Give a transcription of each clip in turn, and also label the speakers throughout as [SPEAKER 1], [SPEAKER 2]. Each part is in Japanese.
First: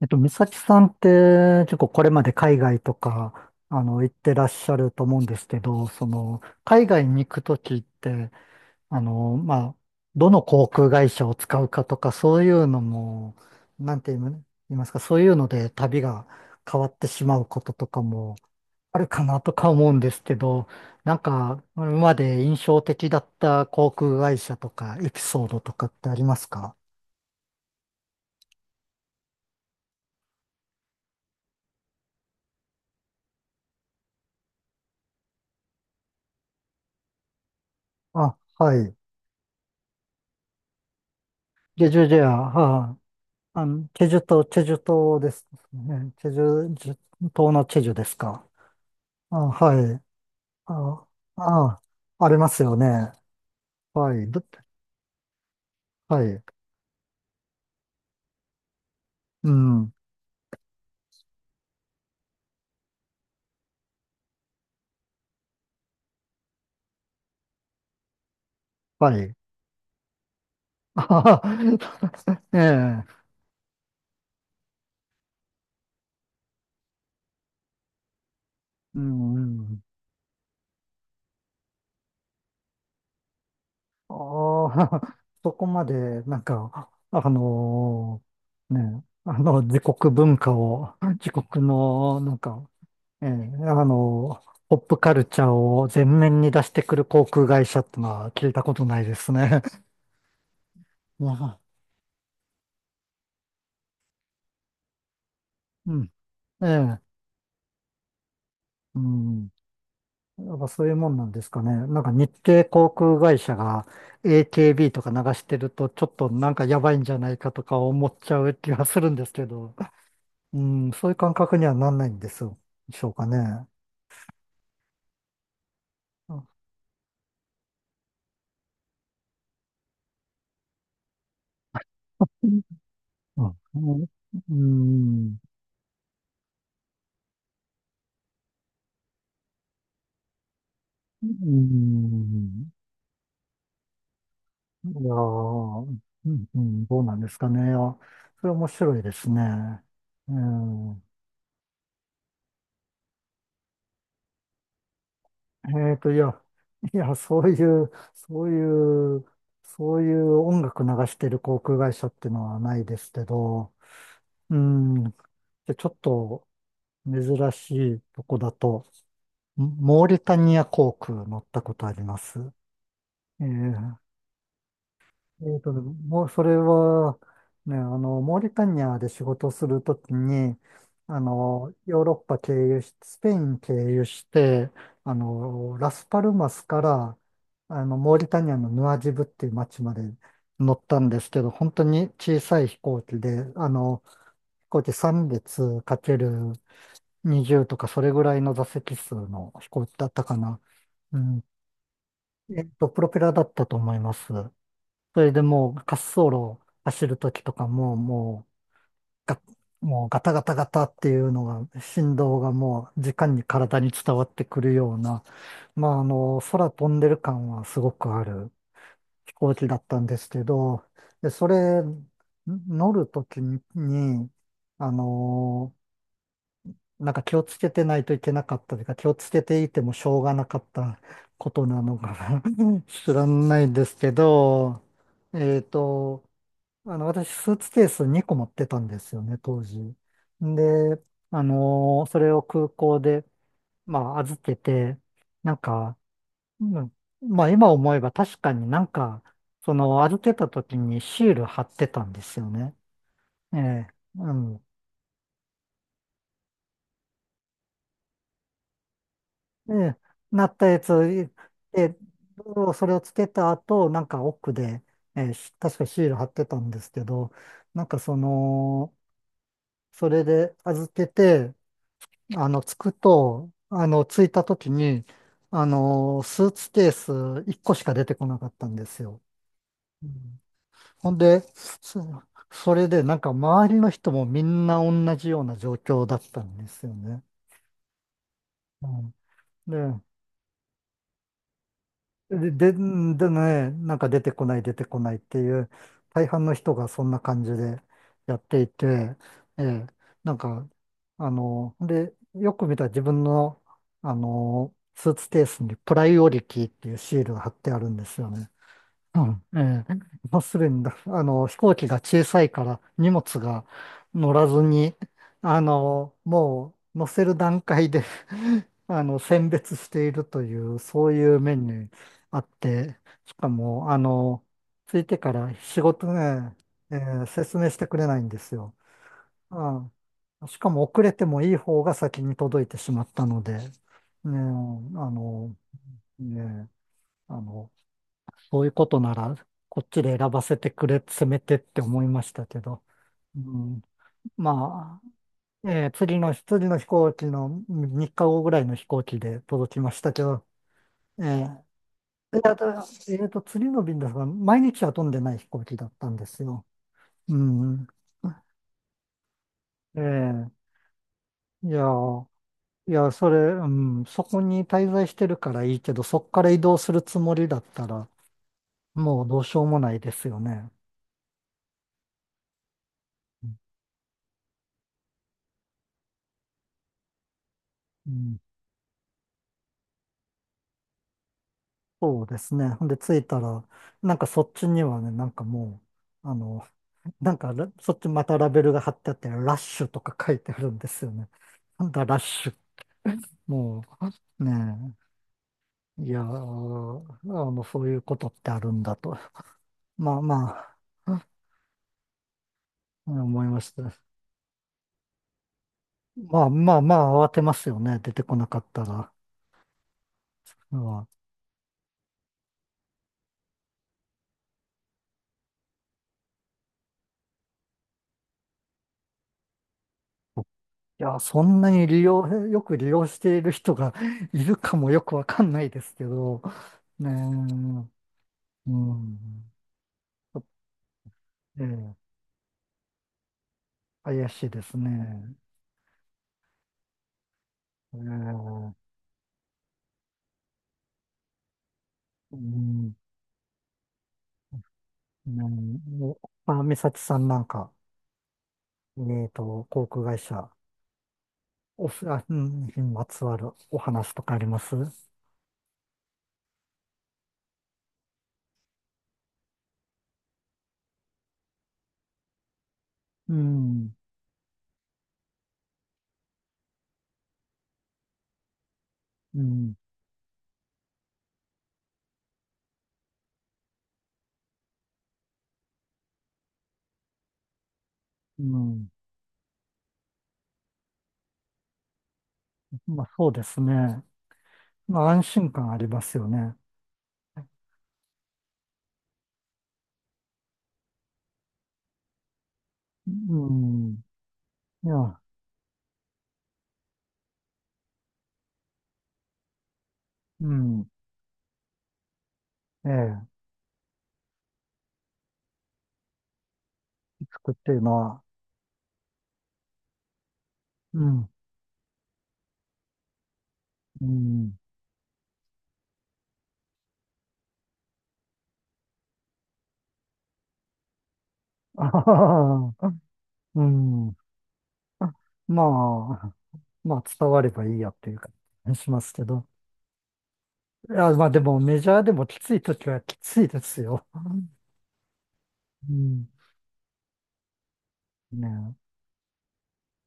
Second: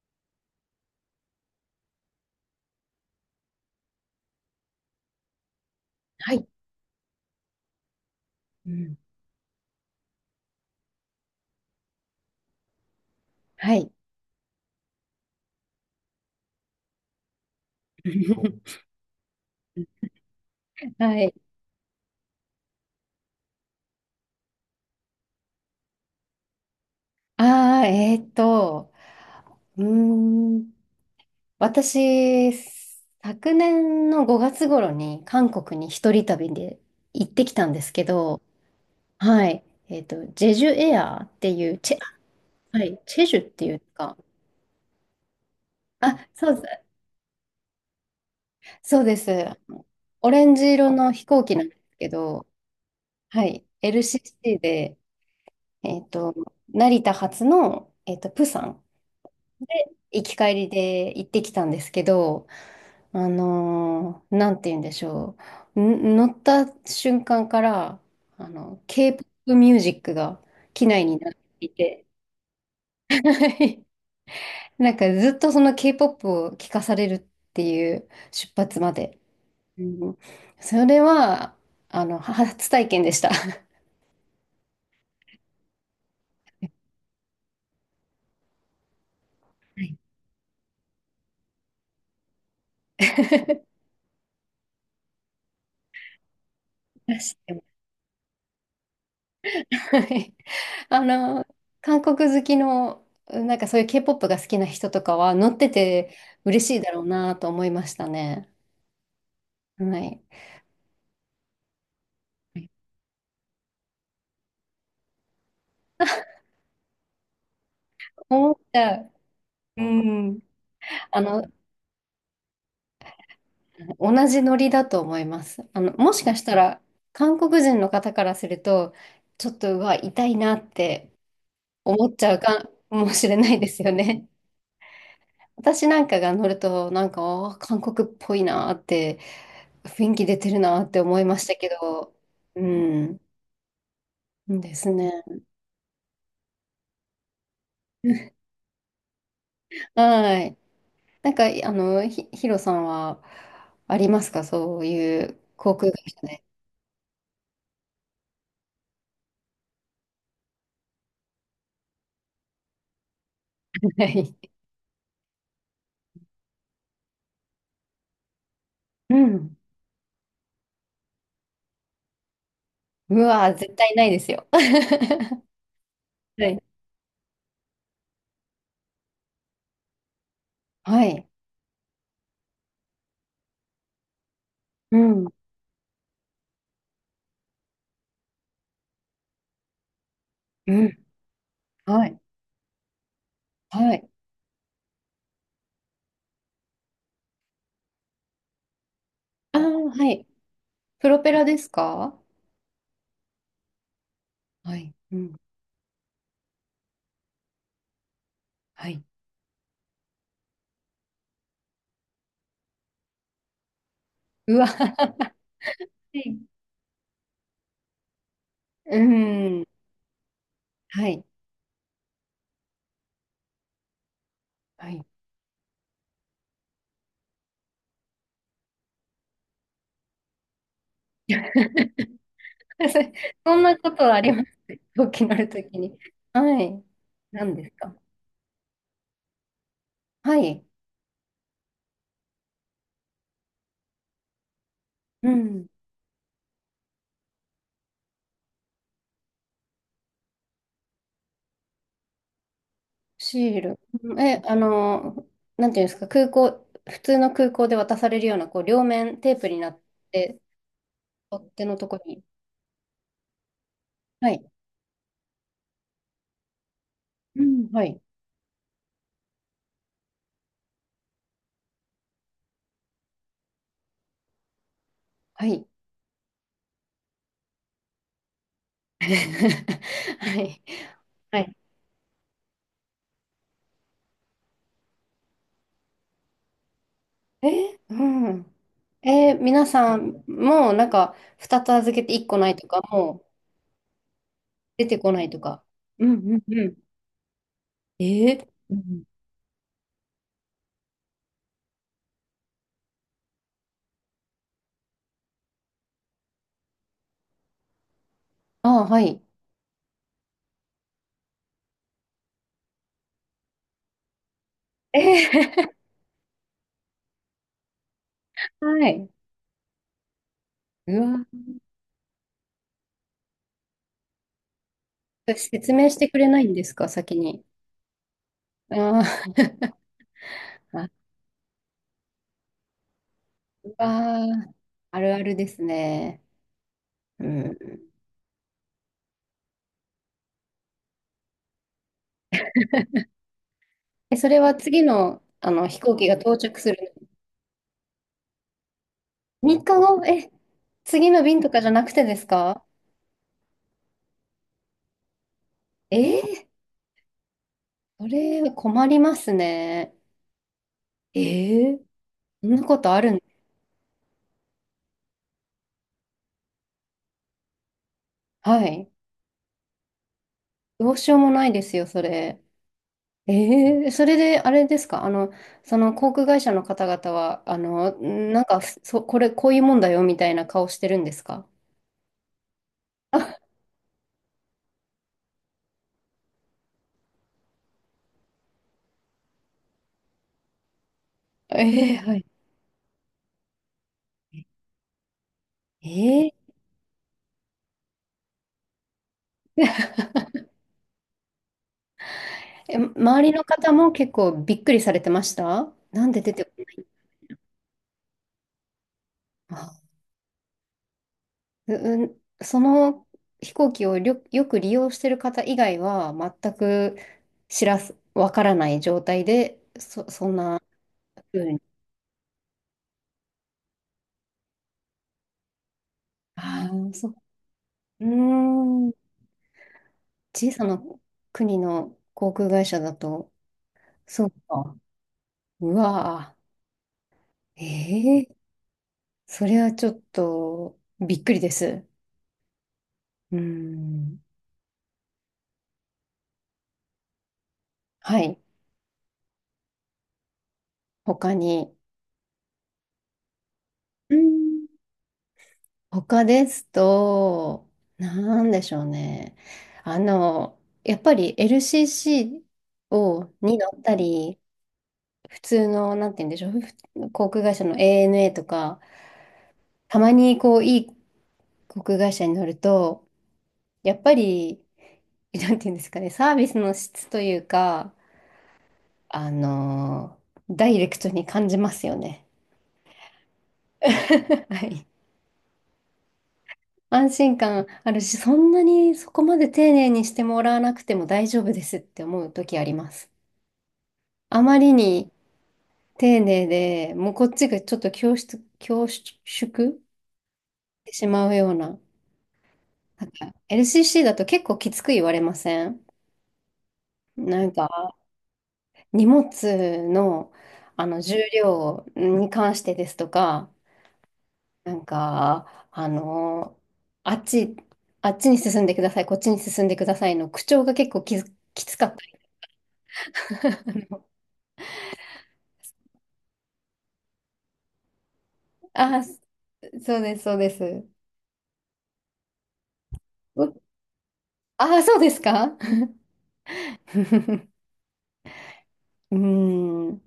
[SPEAKER 1] 美咲さんって結構これまで海外とか、行ってらっしゃると思うんですけど、
[SPEAKER 2] はい。
[SPEAKER 1] 海外に行くときって、
[SPEAKER 2] うん。
[SPEAKER 1] あの、まあ、どの航空会社を使うかとか、そういうのも、
[SPEAKER 2] はい。
[SPEAKER 1] なんて言いま言いますか、そういうので旅が変わってしまうこととかも あるかなとか思うんですけど、なん
[SPEAKER 2] はい。
[SPEAKER 1] か、今まで印象的だった航空会社とか、エピソードとかってありますか？
[SPEAKER 2] ああ、うーん、私、昨年の5月頃に韓国に一人旅で行ってきたんですけ
[SPEAKER 1] あ、
[SPEAKER 2] ど、
[SPEAKER 1] はい。
[SPEAKER 2] はい。ジェジュエアーっていう、
[SPEAKER 1] で、じゃあ、じゃ
[SPEAKER 2] は
[SPEAKER 1] あ、
[SPEAKER 2] い、チェジュっていうか、
[SPEAKER 1] チェジュ島ですね。
[SPEAKER 2] あ、そうです、
[SPEAKER 1] チェジュですか？
[SPEAKER 2] そうです。
[SPEAKER 1] あ、はい。
[SPEAKER 2] オレンジ色
[SPEAKER 1] あ、
[SPEAKER 2] の飛行機なんです
[SPEAKER 1] あ、
[SPEAKER 2] け
[SPEAKER 1] あり
[SPEAKER 2] ど、
[SPEAKER 1] ますよね。
[SPEAKER 2] はい。
[SPEAKER 1] はい。ど
[SPEAKER 2] LCC で、えーっ
[SPEAKER 1] は
[SPEAKER 2] と、
[SPEAKER 1] い。
[SPEAKER 2] 成田発の、プサン。
[SPEAKER 1] うん。
[SPEAKER 2] 行き帰りで行ってきたんですけど、なんて言うんでしょう。乗った瞬間から、
[SPEAKER 1] はい。
[SPEAKER 2] K-POP ミュージックが機
[SPEAKER 1] あ
[SPEAKER 2] 内になって
[SPEAKER 1] はは
[SPEAKER 2] いて、
[SPEAKER 1] ええ。
[SPEAKER 2] なんかずっとその K-POP を聴かされるっていう、出発ま
[SPEAKER 1] う
[SPEAKER 2] で。
[SPEAKER 1] ん。うん。
[SPEAKER 2] うん、それは、初体験でした。は
[SPEAKER 1] ああ、そこまで、なんか、あのね、自
[SPEAKER 2] い。
[SPEAKER 1] 国文化を、自国の、なんか、ええ、あの、ポップカルチャーを前面に出してくる
[SPEAKER 2] 出
[SPEAKER 1] 航
[SPEAKER 2] し
[SPEAKER 1] 空
[SPEAKER 2] ても、
[SPEAKER 1] 会社ってのは聞いたことないですね。
[SPEAKER 2] はい。あ
[SPEAKER 1] ま
[SPEAKER 2] の、
[SPEAKER 1] あ
[SPEAKER 2] 韓国好きの、なんかそういう K-POP が好きな人とかは乗って
[SPEAKER 1] うん。
[SPEAKER 2] て 嬉
[SPEAKER 1] え
[SPEAKER 2] しいだ
[SPEAKER 1] え、
[SPEAKER 2] ろうなと思いましたね。
[SPEAKER 1] うん。
[SPEAKER 2] はい。
[SPEAKER 1] やっぱそういうもんなんですかね。なんか日系航空会社が AKB とか流してるとちょっとなんかやばいんじゃないかとか思っちゃ
[SPEAKER 2] 思
[SPEAKER 1] う
[SPEAKER 2] っ
[SPEAKER 1] 気がす
[SPEAKER 2] た。
[SPEAKER 1] るんですけど、
[SPEAKER 2] うん。
[SPEAKER 1] うん、そういう
[SPEAKER 2] あ
[SPEAKER 1] 感
[SPEAKER 2] の、
[SPEAKER 1] 覚にはなんないんですよ。でしょうかね。
[SPEAKER 2] 同じノリだと思います。もしか
[SPEAKER 1] う
[SPEAKER 2] し
[SPEAKER 1] ん。
[SPEAKER 2] たら、韓国人の方からすると、ちょっと、うわ、痛いなって思っちゃうかもしれ
[SPEAKER 1] う
[SPEAKER 2] な
[SPEAKER 1] ん。
[SPEAKER 2] いですよね。
[SPEAKER 1] うん。
[SPEAKER 2] 私なんかが乗ると、なんか、あー韓国っぽいなーって、雰囲気出てるなーって思い
[SPEAKER 1] う
[SPEAKER 2] ましたけど、う
[SPEAKER 1] ん。
[SPEAKER 2] ん、で
[SPEAKER 1] い
[SPEAKER 2] す
[SPEAKER 1] や
[SPEAKER 2] ね。
[SPEAKER 1] ー、うん、うん、どうなんですかね。あ、それ面白いですね。う
[SPEAKER 2] はい。
[SPEAKER 1] ん、
[SPEAKER 2] なんか、ヒロさんはありますか、そういう航空会
[SPEAKER 1] い
[SPEAKER 2] 社
[SPEAKER 1] や、
[SPEAKER 2] で？
[SPEAKER 1] いや、そういう、そういう、そういう音楽流してる航空会社っていうのはないですけど、
[SPEAKER 2] はい。
[SPEAKER 1] うん、で、ちょっと珍しいとこだと、
[SPEAKER 2] うん。
[SPEAKER 1] モーリタニア航空乗ったことあります。
[SPEAKER 2] うわー、絶
[SPEAKER 1] え
[SPEAKER 2] 対な
[SPEAKER 1] え、
[SPEAKER 2] いですよ。は
[SPEAKER 1] えっとね、もうそれ
[SPEAKER 2] い。
[SPEAKER 1] は、ね、モーリタニアで仕事するときに、
[SPEAKER 2] はい。
[SPEAKER 1] ヨーロッパ経由し、スペイン経由して、
[SPEAKER 2] うん。
[SPEAKER 1] ラスパルマスから、モーリタニアのヌアジブっていう町まで乗
[SPEAKER 2] う
[SPEAKER 1] っ
[SPEAKER 2] ん。
[SPEAKER 1] たんですけど、本当
[SPEAKER 2] は
[SPEAKER 1] に
[SPEAKER 2] い。
[SPEAKER 1] 小さい飛行機で、
[SPEAKER 2] はい。
[SPEAKER 1] 飛行機3列かける20とかそれぐらいの座席数の
[SPEAKER 2] ああ、
[SPEAKER 1] 飛行機だ
[SPEAKER 2] は
[SPEAKER 1] った
[SPEAKER 2] い。
[SPEAKER 1] かな。
[SPEAKER 2] プ
[SPEAKER 1] う
[SPEAKER 2] ロペ
[SPEAKER 1] ん。
[SPEAKER 2] ラですか？
[SPEAKER 1] えっと、プロペラだったと思います。
[SPEAKER 2] はい。う
[SPEAKER 1] それ
[SPEAKER 2] ん。
[SPEAKER 1] でもう滑走路を走るときとかも、
[SPEAKER 2] はい。
[SPEAKER 1] ガ、もうガタガタガタっていうのが、振動がもう時間に体に伝わって
[SPEAKER 2] う
[SPEAKER 1] く
[SPEAKER 2] わ。
[SPEAKER 1] るような、
[SPEAKER 2] は
[SPEAKER 1] まああ
[SPEAKER 2] い。
[SPEAKER 1] の、空飛んでる感はすごくある
[SPEAKER 2] う
[SPEAKER 1] 飛行
[SPEAKER 2] ん。
[SPEAKER 1] 機だったんですけど、
[SPEAKER 2] はい。
[SPEAKER 1] で、それ、乗るときに、
[SPEAKER 2] は
[SPEAKER 1] あ
[SPEAKER 2] い。
[SPEAKER 1] の、なんか気をつけてないといけなかったというか、気をつけていてもしょうがなかったことなのかな 知 ら
[SPEAKER 2] そ
[SPEAKER 1] な
[SPEAKER 2] ん
[SPEAKER 1] いん
[SPEAKER 2] な
[SPEAKER 1] で
[SPEAKER 2] こ
[SPEAKER 1] す
[SPEAKER 2] と
[SPEAKER 1] け
[SPEAKER 2] はあります、
[SPEAKER 1] ど、
[SPEAKER 2] 大きなる
[SPEAKER 1] え
[SPEAKER 2] と
[SPEAKER 1] っ
[SPEAKER 2] きに。
[SPEAKER 1] と、
[SPEAKER 2] はい。
[SPEAKER 1] 私、ス
[SPEAKER 2] 何
[SPEAKER 1] ー
[SPEAKER 2] で
[SPEAKER 1] ツ
[SPEAKER 2] す
[SPEAKER 1] ケー
[SPEAKER 2] か？
[SPEAKER 1] ス2個持ってたんですよね、当時。
[SPEAKER 2] はい。
[SPEAKER 1] で、あのーそれを空港で、まあ、預けて、
[SPEAKER 2] う
[SPEAKER 1] なん
[SPEAKER 2] ん。
[SPEAKER 1] か、うん、まあ、今思えば確かになんか、その、預けた時にシール貼ってたんですよね。
[SPEAKER 2] シ
[SPEAKER 1] え
[SPEAKER 2] ール。
[SPEAKER 1] え、
[SPEAKER 2] うん。
[SPEAKER 1] う
[SPEAKER 2] え、あ
[SPEAKER 1] ん。
[SPEAKER 2] の、なんていうんですか、空港、普通の空港で渡されるような、こう、両面テープになっ
[SPEAKER 1] で、
[SPEAKER 2] て、
[SPEAKER 1] なったやつ、
[SPEAKER 2] 取っ手のと
[SPEAKER 1] で、
[SPEAKER 2] こに。
[SPEAKER 1] それをつけた後、なんか
[SPEAKER 2] はい。
[SPEAKER 1] 奥で、ええ、し確かシール貼ってたんですけど、
[SPEAKER 2] うん。は
[SPEAKER 1] なんか
[SPEAKER 2] い。
[SPEAKER 1] その、それで預けて、あの、つくと、あの、着いた時に、
[SPEAKER 2] はい。
[SPEAKER 1] スーツケース1個しか出てこなかったんで すよ。うん、
[SPEAKER 2] はい。
[SPEAKER 1] ほん
[SPEAKER 2] は
[SPEAKER 1] で、
[SPEAKER 2] い。
[SPEAKER 1] そ、それでなんか周りの人もみんな同じような状況だったんですよね。
[SPEAKER 2] え、うん。
[SPEAKER 1] うん、
[SPEAKER 2] 皆
[SPEAKER 1] で、
[SPEAKER 2] さん、もうなんか、2つ預けて1個な
[SPEAKER 1] で、
[SPEAKER 2] いと
[SPEAKER 1] で、で
[SPEAKER 2] か、もう
[SPEAKER 1] ね、なんか出てこない出て
[SPEAKER 2] 出て
[SPEAKER 1] こ
[SPEAKER 2] こ
[SPEAKER 1] ないっ
[SPEAKER 2] ない
[SPEAKER 1] て
[SPEAKER 2] と
[SPEAKER 1] い
[SPEAKER 2] か。
[SPEAKER 1] う、
[SPEAKER 2] うん
[SPEAKER 1] 大
[SPEAKER 2] う
[SPEAKER 1] 半の
[SPEAKER 2] んう
[SPEAKER 1] 人
[SPEAKER 2] ん。
[SPEAKER 1] がそんな感じでやってい
[SPEAKER 2] うん、
[SPEAKER 1] て、ええ、なんか、で、よく見たら自分の、スーツケースにプライオリティっていうシールが貼ってあるんですよね。
[SPEAKER 2] ああ、は
[SPEAKER 1] う
[SPEAKER 2] い。
[SPEAKER 1] んええ、もうすでにだ、飛行機が小さいから荷物が乗らずに、
[SPEAKER 2] ええ、
[SPEAKER 1] もう乗せる段階で
[SPEAKER 2] はい。
[SPEAKER 1] 選別しているという、
[SPEAKER 2] う
[SPEAKER 1] そう
[SPEAKER 2] わ、
[SPEAKER 1] いう面にあって、しかも、着いてから
[SPEAKER 2] 説
[SPEAKER 1] 仕
[SPEAKER 2] 明して
[SPEAKER 1] 事
[SPEAKER 2] くれないん
[SPEAKER 1] ね、
[SPEAKER 2] ですか、
[SPEAKER 1] え
[SPEAKER 2] 先
[SPEAKER 1] え
[SPEAKER 2] に？
[SPEAKER 1] 説明してくれないんですよ。
[SPEAKER 2] あ
[SPEAKER 1] うん、しか
[SPEAKER 2] あ、
[SPEAKER 1] も
[SPEAKER 2] あ、
[SPEAKER 1] 遅れてもいい方が先に届いてしまったので、ね
[SPEAKER 2] うわ、
[SPEAKER 1] え、
[SPEAKER 2] あるあるで
[SPEAKER 1] の、
[SPEAKER 2] すね。
[SPEAKER 1] ねえ、
[SPEAKER 2] う
[SPEAKER 1] あ
[SPEAKER 2] ん。
[SPEAKER 1] の、そういうことなら、こっちで選ばせてくれ、せめてって思いましたけど。うん、
[SPEAKER 2] え、それは次
[SPEAKER 1] ま
[SPEAKER 2] の、
[SPEAKER 1] あ、
[SPEAKER 2] 飛行機が到着
[SPEAKER 1] 次
[SPEAKER 2] す
[SPEAKER 1] の飛
[SPEAKER 2] る
[SPEAKER 1] 行機の3日後ぐらいの飛行機で
[SPEAKER 2] 3
[SPEAKER 1] 届
[SPEAKER 2] 日
[SPEAKER 1] きまし
[SPEAKER 2] 後、
[SPEAKER 1] たけ
[SPEAKER 2] え、
[SPEAKER 1] ど、
[SPEAKER 2] 次の
[SPEAKER 1] え
[SPEAKER 2] 便とか
[SPEAKER 1] ー
[SPEAKER 2] じゃなくてです
[SPEAKER 1] であ
[SPEAKER 2] か？
[SPEAKER 1] とえーと、次の便ですが、毎日は飛んでない飛行機だっ
[SPEAKER 2] え
[SPEAKER 1] たんです
[SPEAKER 2] ー、
[SPEAKER 1] よ。うん。
[SPEAKER 2] それは困りますね。
[SPEAKER 1] えー
[SPEAKER 2] え
[SPEAKER 1] い
[SPEAKER 2] ー
[SPEAKER 1] やー、
[SPEAKER 2] そんなこ
[SPEAKER 1] い
[SPEAKER 2] とある
[SPEAKER 1] や、
[SPEAKER 2] ん。
[SPEAKER 1] それ、うん、そこに滞在してるからいいけど、そこから移動するつもりだったら、
[SPEAKER 2] はい。
[SPEAKER 1] もうどうしようもないですよね。
[SPEAKER 2] どうしようもないですよ、それ。ええ、それで、あれですか、その航空会社の方々は、
[SPEAKER 1] うん
[SPEAKER 2] なんか、そ、これ、こういうもんだよ、みたいな顔してるんですか？
[SPEAKER 1] そうですね。ほんで、着い
[SPEAKER 2] あ、
[SPEAKER 1] たら、なんかそっちにはね、なんかもう、あの、なんかそっちまたラベルが貼ってあって、ラッシュとか書いてあるんですよね。なん
[SPEAKER 2] ええ、
[SPEAKER 1] だ
[SPEAKER 2] は
[SPEAKER 1] ラッ
[SPEAKER 2] い。
[SPEAKER 1] シュ。もう、ねえ。いやー、
[SPEAKER 2] ええ、
[SPEAKER 1] そういうことってあるんだと。まあまあ、うん
[SPEAKER 2] 周りの
[SPEAKER 1] 思いま
[SPEAKER 2] 方
[SPEAKER 1] し
[SPEAKER 2] も
[SPEAKER 1] た。
[SPEAKER 2] 結構びっくりされてました、なんで出
[SPEAKER 1] ま
[SPEAKER 2] て
[SPEAKER 1] あ
[SPEAKER 2] こな
[SPEAKER 1] まあ
[SPEAKER 2] い。
[SPEAKER 1] まあ、慌てますよね。出てこなかったら。
[SPEAKER 2] あ、
[SPEAKER 1] うん、
[SPEAKER 2] う、うん、その飛行機をよく利用してる方以外は、全く知らす、わからない状態で、そんな
[SPEAKER 1] いや、そ
[SPEAKER 2] 風に。
[SPEAKER 1] んなに利用、よく利用している人が いるかもよくわかんないですけど、
[SPEAKER 2] ああ、そ
[SPEAKER 1] ね
[SPEAKER 2] う。
[SPEAKER 1] え。
[SPEAKER 2] う
[SPEAKER 1] う
[SPEAKER 2] ーん。
[SPEAKER 1] ん。ちょっと
[SPEAKER 2] 小さな国
[SPEAKER 1] え
[SPEAKER 2] の
[SPEAKER 1] え、
[SPEAKER 2] 航空会社だと、そ
[SPEAKER 1] 怪
[SPEAKER 2] う
[SPEAKER 1] しいで
[SPEAKER 2] か。
[SPEAKER 1] すね。
[SPEAKER 2] うわぁ。
[SPEAKER 1] ええ、
[SPEAKER 2] ええ、
[SPEAKER 1] う
[SPEAKER 2] それはちょっとびっくりです。
[SPEAKER 1] ん、
[SPEAKER 2] うん。
[SPEAKER 1] うんおまあ、美咲さんなんか、
[SPEAKER 2] はい。
[SPEAKER 1] 航空会社、
[SPEAKER 2] 他に。
[SPEAKER 1] おす、あ、うん、にまつわるお
[SPEAKER 2] う
[SPEAKER 1] 話とかありま
[SPEAKER 2] ん、
[SPEAKER 1] すう？
[SPEAKER 2] 他ですと、なんでしょうね。あの、やっぱり LCC に乗っ
[SPEAKER 1] ん、
[SPEAKER 2] たり、普通の、なんて言うんでしょう、航空会社の ANA とか、
[SPEAKER 1] うん、
[SPEAKER 2] たまにこう、いい航空会社に乗ると、やっぱり、なんていうんですかね、サービスの質というか、
[SPEAKER 1] うん。
[SPEAKER 2] ダイレクトに感じますよね。
[SPEAKER 1] まあ、そうです ね。
[SPEAKER 2] はい。
[SPEAKER 1] まあ、安心感ありますよね。
[SPEAKER 2] 安心感あるし、そんなにそこまで丁寧にしてもらわなくても大丈夫ですって思う時あります。
[SPEAKER 1] うん、
[SPEAKER 2] あまり
[SPEAKER 1] い
[SPEAKER 2] に
[SPEAKER 1] や、
[SPEAKER 2] 丁寧で、もうこっちがちょっと恐縮し
[SPEAKER 1] うん、
[SPEAKER 2] てしまうような。
[SPEAKER 1] え
[SPEAKER 2] なん
[SPEAKER 1] え、
[SPEAKER 2] か LCC だと結構きつく言われません？なん
[SPEAKER 1] 作っ
[SPEAKER 2] か
[SPEAKER 1] ていうのは、
[SPEAKER 2] 荷物の、
[SPEAKER 1] う
[SPEAKER 2] 重
[SPEAKER 1] ん、
[SPEAKER 2] 量に関してですとか、
[SPEAKER 1] うん、
[SPEAKER 2] なんか、あの、あっち、あっちに進んでください、こっちに進んでくださいの口調が結構きつ
[SPEAKER 1] あ
[SPEAKER 2] かっ
[SPEAKER 1] は
[SPEAKER 2] た。
[SPEAKER 1] はは、う ん、まあ、まあ伝わればいいやっていう感じしま
[SPEAKER 2] あ、
[SPEAKER 1] すけど。
[SPEAKER 2] そうです、そうです。
[SPEAKER 1] いや、まあでもメジャーでもきつい時はきついで
[SPEAKER 2] う
[SPEAKER 1] すよ。
[SPEAKER 2] あ、そうですか。 う
[SPEAKER 1] うん。ね
[SPEAKER 2] ーん、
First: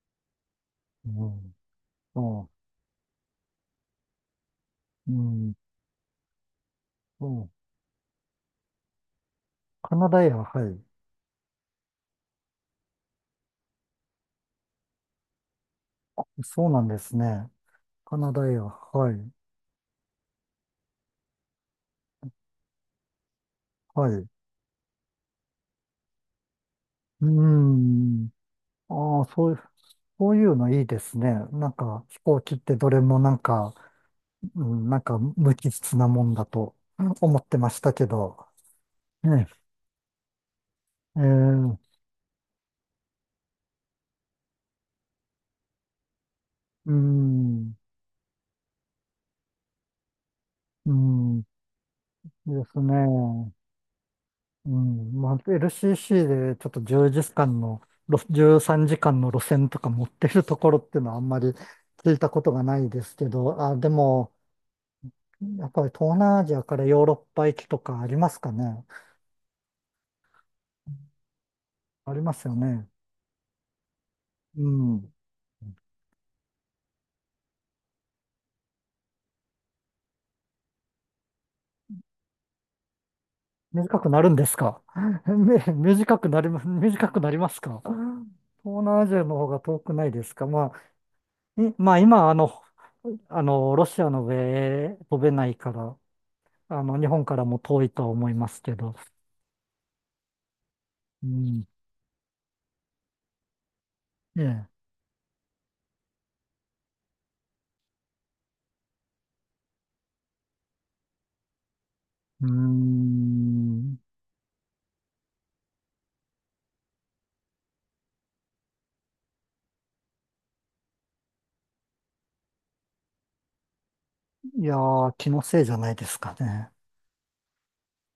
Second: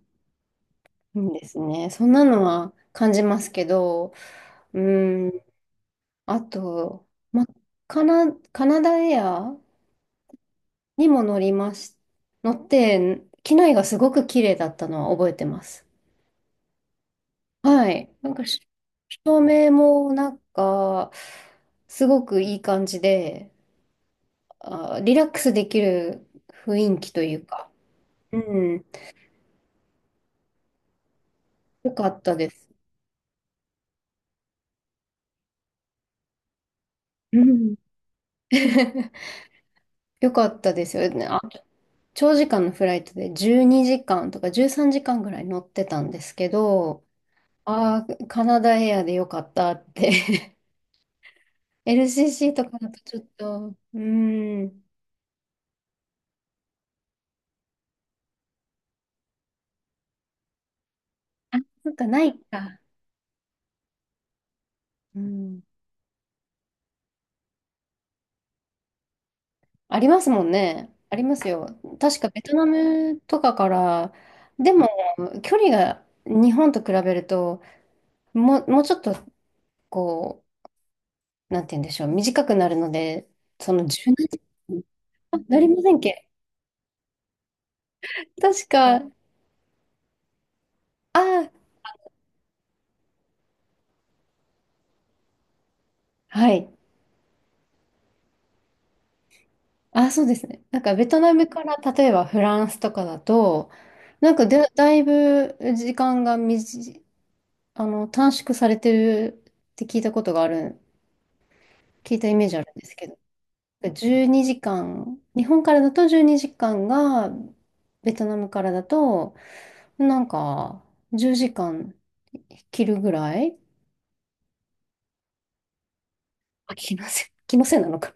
[SPEAKER 1] え。
[SPEAKER 2] い
[SPEAKER 1] う
[SPEAKER 2] いで
[SPEAKER 1] ん。
[SPEAKER 2] すね。そんなの
[SPEAKER 1] そ
[SPEAKER 2] は感じますけど、う
[SPEAKER 1] う。う
[SPEAKER 2] ーん、
[SPEAKER 1] ん。
[SPEAKER 2] あと、
[SPEAKER 1] そ
[SPEAKER 2] ま、
[SPEAKER 1] う。
[SPEAKER 2] カナダエア
[SPEAKER 1] カナダエア、はい。
[SPEAKER 2] にも乗りまし、乗って、機内がすごく綺麗だったのは覚えてます。
[SPEAKER 1] そうなんですね。
[SPEAKER 2] はい。
[SPEAKER 1] カ
[SPEAKER 2] な
[SPEAKER 1] ナ
[SPEAKER 2] んか
[SPEAKER 1] ダエ
[SPEAKER 2] し、
[SPEAKER 1] ア、はい。
[SPEAKER 2] 照明もなんか、すごくいい感じで、
[SPEAKER 1] はい。
[SPEAKER 2] あ、リラックスできる雰囲気と
[SPEAKER 1] う
[SPEAKER 2] いうか、
[SPEAKER 1] ん。
[SPEAKER 2] うん、
[SPEAKER 1] ああ、そういうのいいですね。なん
[SPEAKER 2] よ
[SPEAKER 1] か
[SPEAKER 2] か
[SPEAKER 1] 飛
[SPEAKER 2] った
[SPEAKER 1] 行
[SPEAKER 2] で
[SPEAKER 1] 機っ
[SPEAKER 2] す。
[SPEAKER 1] てどれもなんか、うん、なんか無機質なもんだと
[SPEAKER 2] う
[SPEAKER 1] 思ってま
[SPEAKER 2] ん。
[SPEAKER 1] したけど。ね
[SPEAKER 2] よかったですよ
[SPEAKER 1] え。え
[SPEAKER 2] ね。あ、
[SPEAKER 1] ー、
[SPEAKER 2] 長時間のフライトで12時間とか13時間ぐらい乗ってたんですけ
[SPEAKER 1] う
[SPEAKER 2] ど、
[SPEAKER 1] ん。
[SPEAKER 2] ああ、カナダエアでよかったって。
[SPEAKER 1] うん。で
[SPEAKER 2] LCC とか
[SPEAKER 1] す
[SPEAKER 2] だ
[SPEAKER 1] ね。
[SPEAKER 2] とちょっと、う
[SPEAKER 1] う
[SPEAKER 2] ん、
[SPEAKER 1] ん。まあ、LCC でちょっと1時間の、ろ13時間の路線とか持ってるところっていうのはあんまり
[SPEAKER 2] あ、そっか、
[SPEAKER 1] 聞い
[SPEAKER 2] な
[SPEAKER 1] た
[SPEAKER 2] い
[SPEAKER 1] ことがな
[SPEAKER 2] か。
[SPEAKER 1] いですけど、あ、でも、
[SPEAKER 2] うん、
[SPEAKER 1] やっぱり東南アジアからヨーロッパ行きとかありますかね。
[SPEAKER 2] ありますもんね。ありますよ。
[SPEAKER 1] あ
[SPEAKER 2] 確
[SPEAKER 1] り
[SPEAKER 2] か
[SPEAKER 1] ま
[SPEAKER 2] ベ
[SPEAKER 1] す
[SPEAKER 2] ト
[SPEAKER 1] よ
[SPEAKER 2] ナ
[SPEAKER 1] ね。
[SPEAKER 2] ムとかから、
[SPEAKER 1] う
[SPEAKER 2] でも
[SPEAKER 1] ん。
[SPEAKER 2] 距離が日本と比べると、もうちょっとこう、なんて言うんでしょう、短くなるので、その
[SPEAKER 1] 短
[SPEAKER 2] 柔
[SPEAKER 1] くなるんです
[SPEAKER 2] 軟
[SPEAKER 1] か？
[SPEAKER 2] あ、な
[SPEAKER 1] め
[SPEAKER 2] りませんっ
[SPEAKER 1] 短
[SPEAKER 2] け、
[SPEAKER 1] くなりま、短くなりますか？
[SPEAKER 2] 確
[SPEAKER 1] 東
[SPEAKER 2] か、あ
[SPEAKER 1] 南アジアの方が遠くないですか？ま
[SPEAKER 2] あ、
[SPEAKER 1] あ、いまあ今、ロシアの上へ飛べないから、
[SPEAKER 2] はい。
[SPEAKER 1] 日本からも遠いとは思いますけど。
[SPEAKER 2] あ、そうですね。なんかベト
[SPEAKER 1] う
[SPEAKER 2] ナムか
[SPEAKER 1] ん。
[SPEAKER 2] ら例えばフランスとかだと、なん
[SPEAKER 1] え
[SPEAKER 2] かで、
[SPEAKER 1] え。
[SPEAKER 2] だいぶ時間が短い、短縮されてるって聞いたことがある、聞いたイ
[SPEAKER 1] う
[SPEAKER 2] メー
[SPEAKER 1] ー
[SPEAKER 2] ジあるんですけど、
[SPEAKER 1] ん。
[SPEAKER 2] 12時間、日本からだと12時間が、ベトナムからだと、なんか、10時間切るぐらい。
[SPEAKER 1] いやー、気のせいじゃないですかね。
[SPEAKER 2] あ、気のせい、気のせいなのか。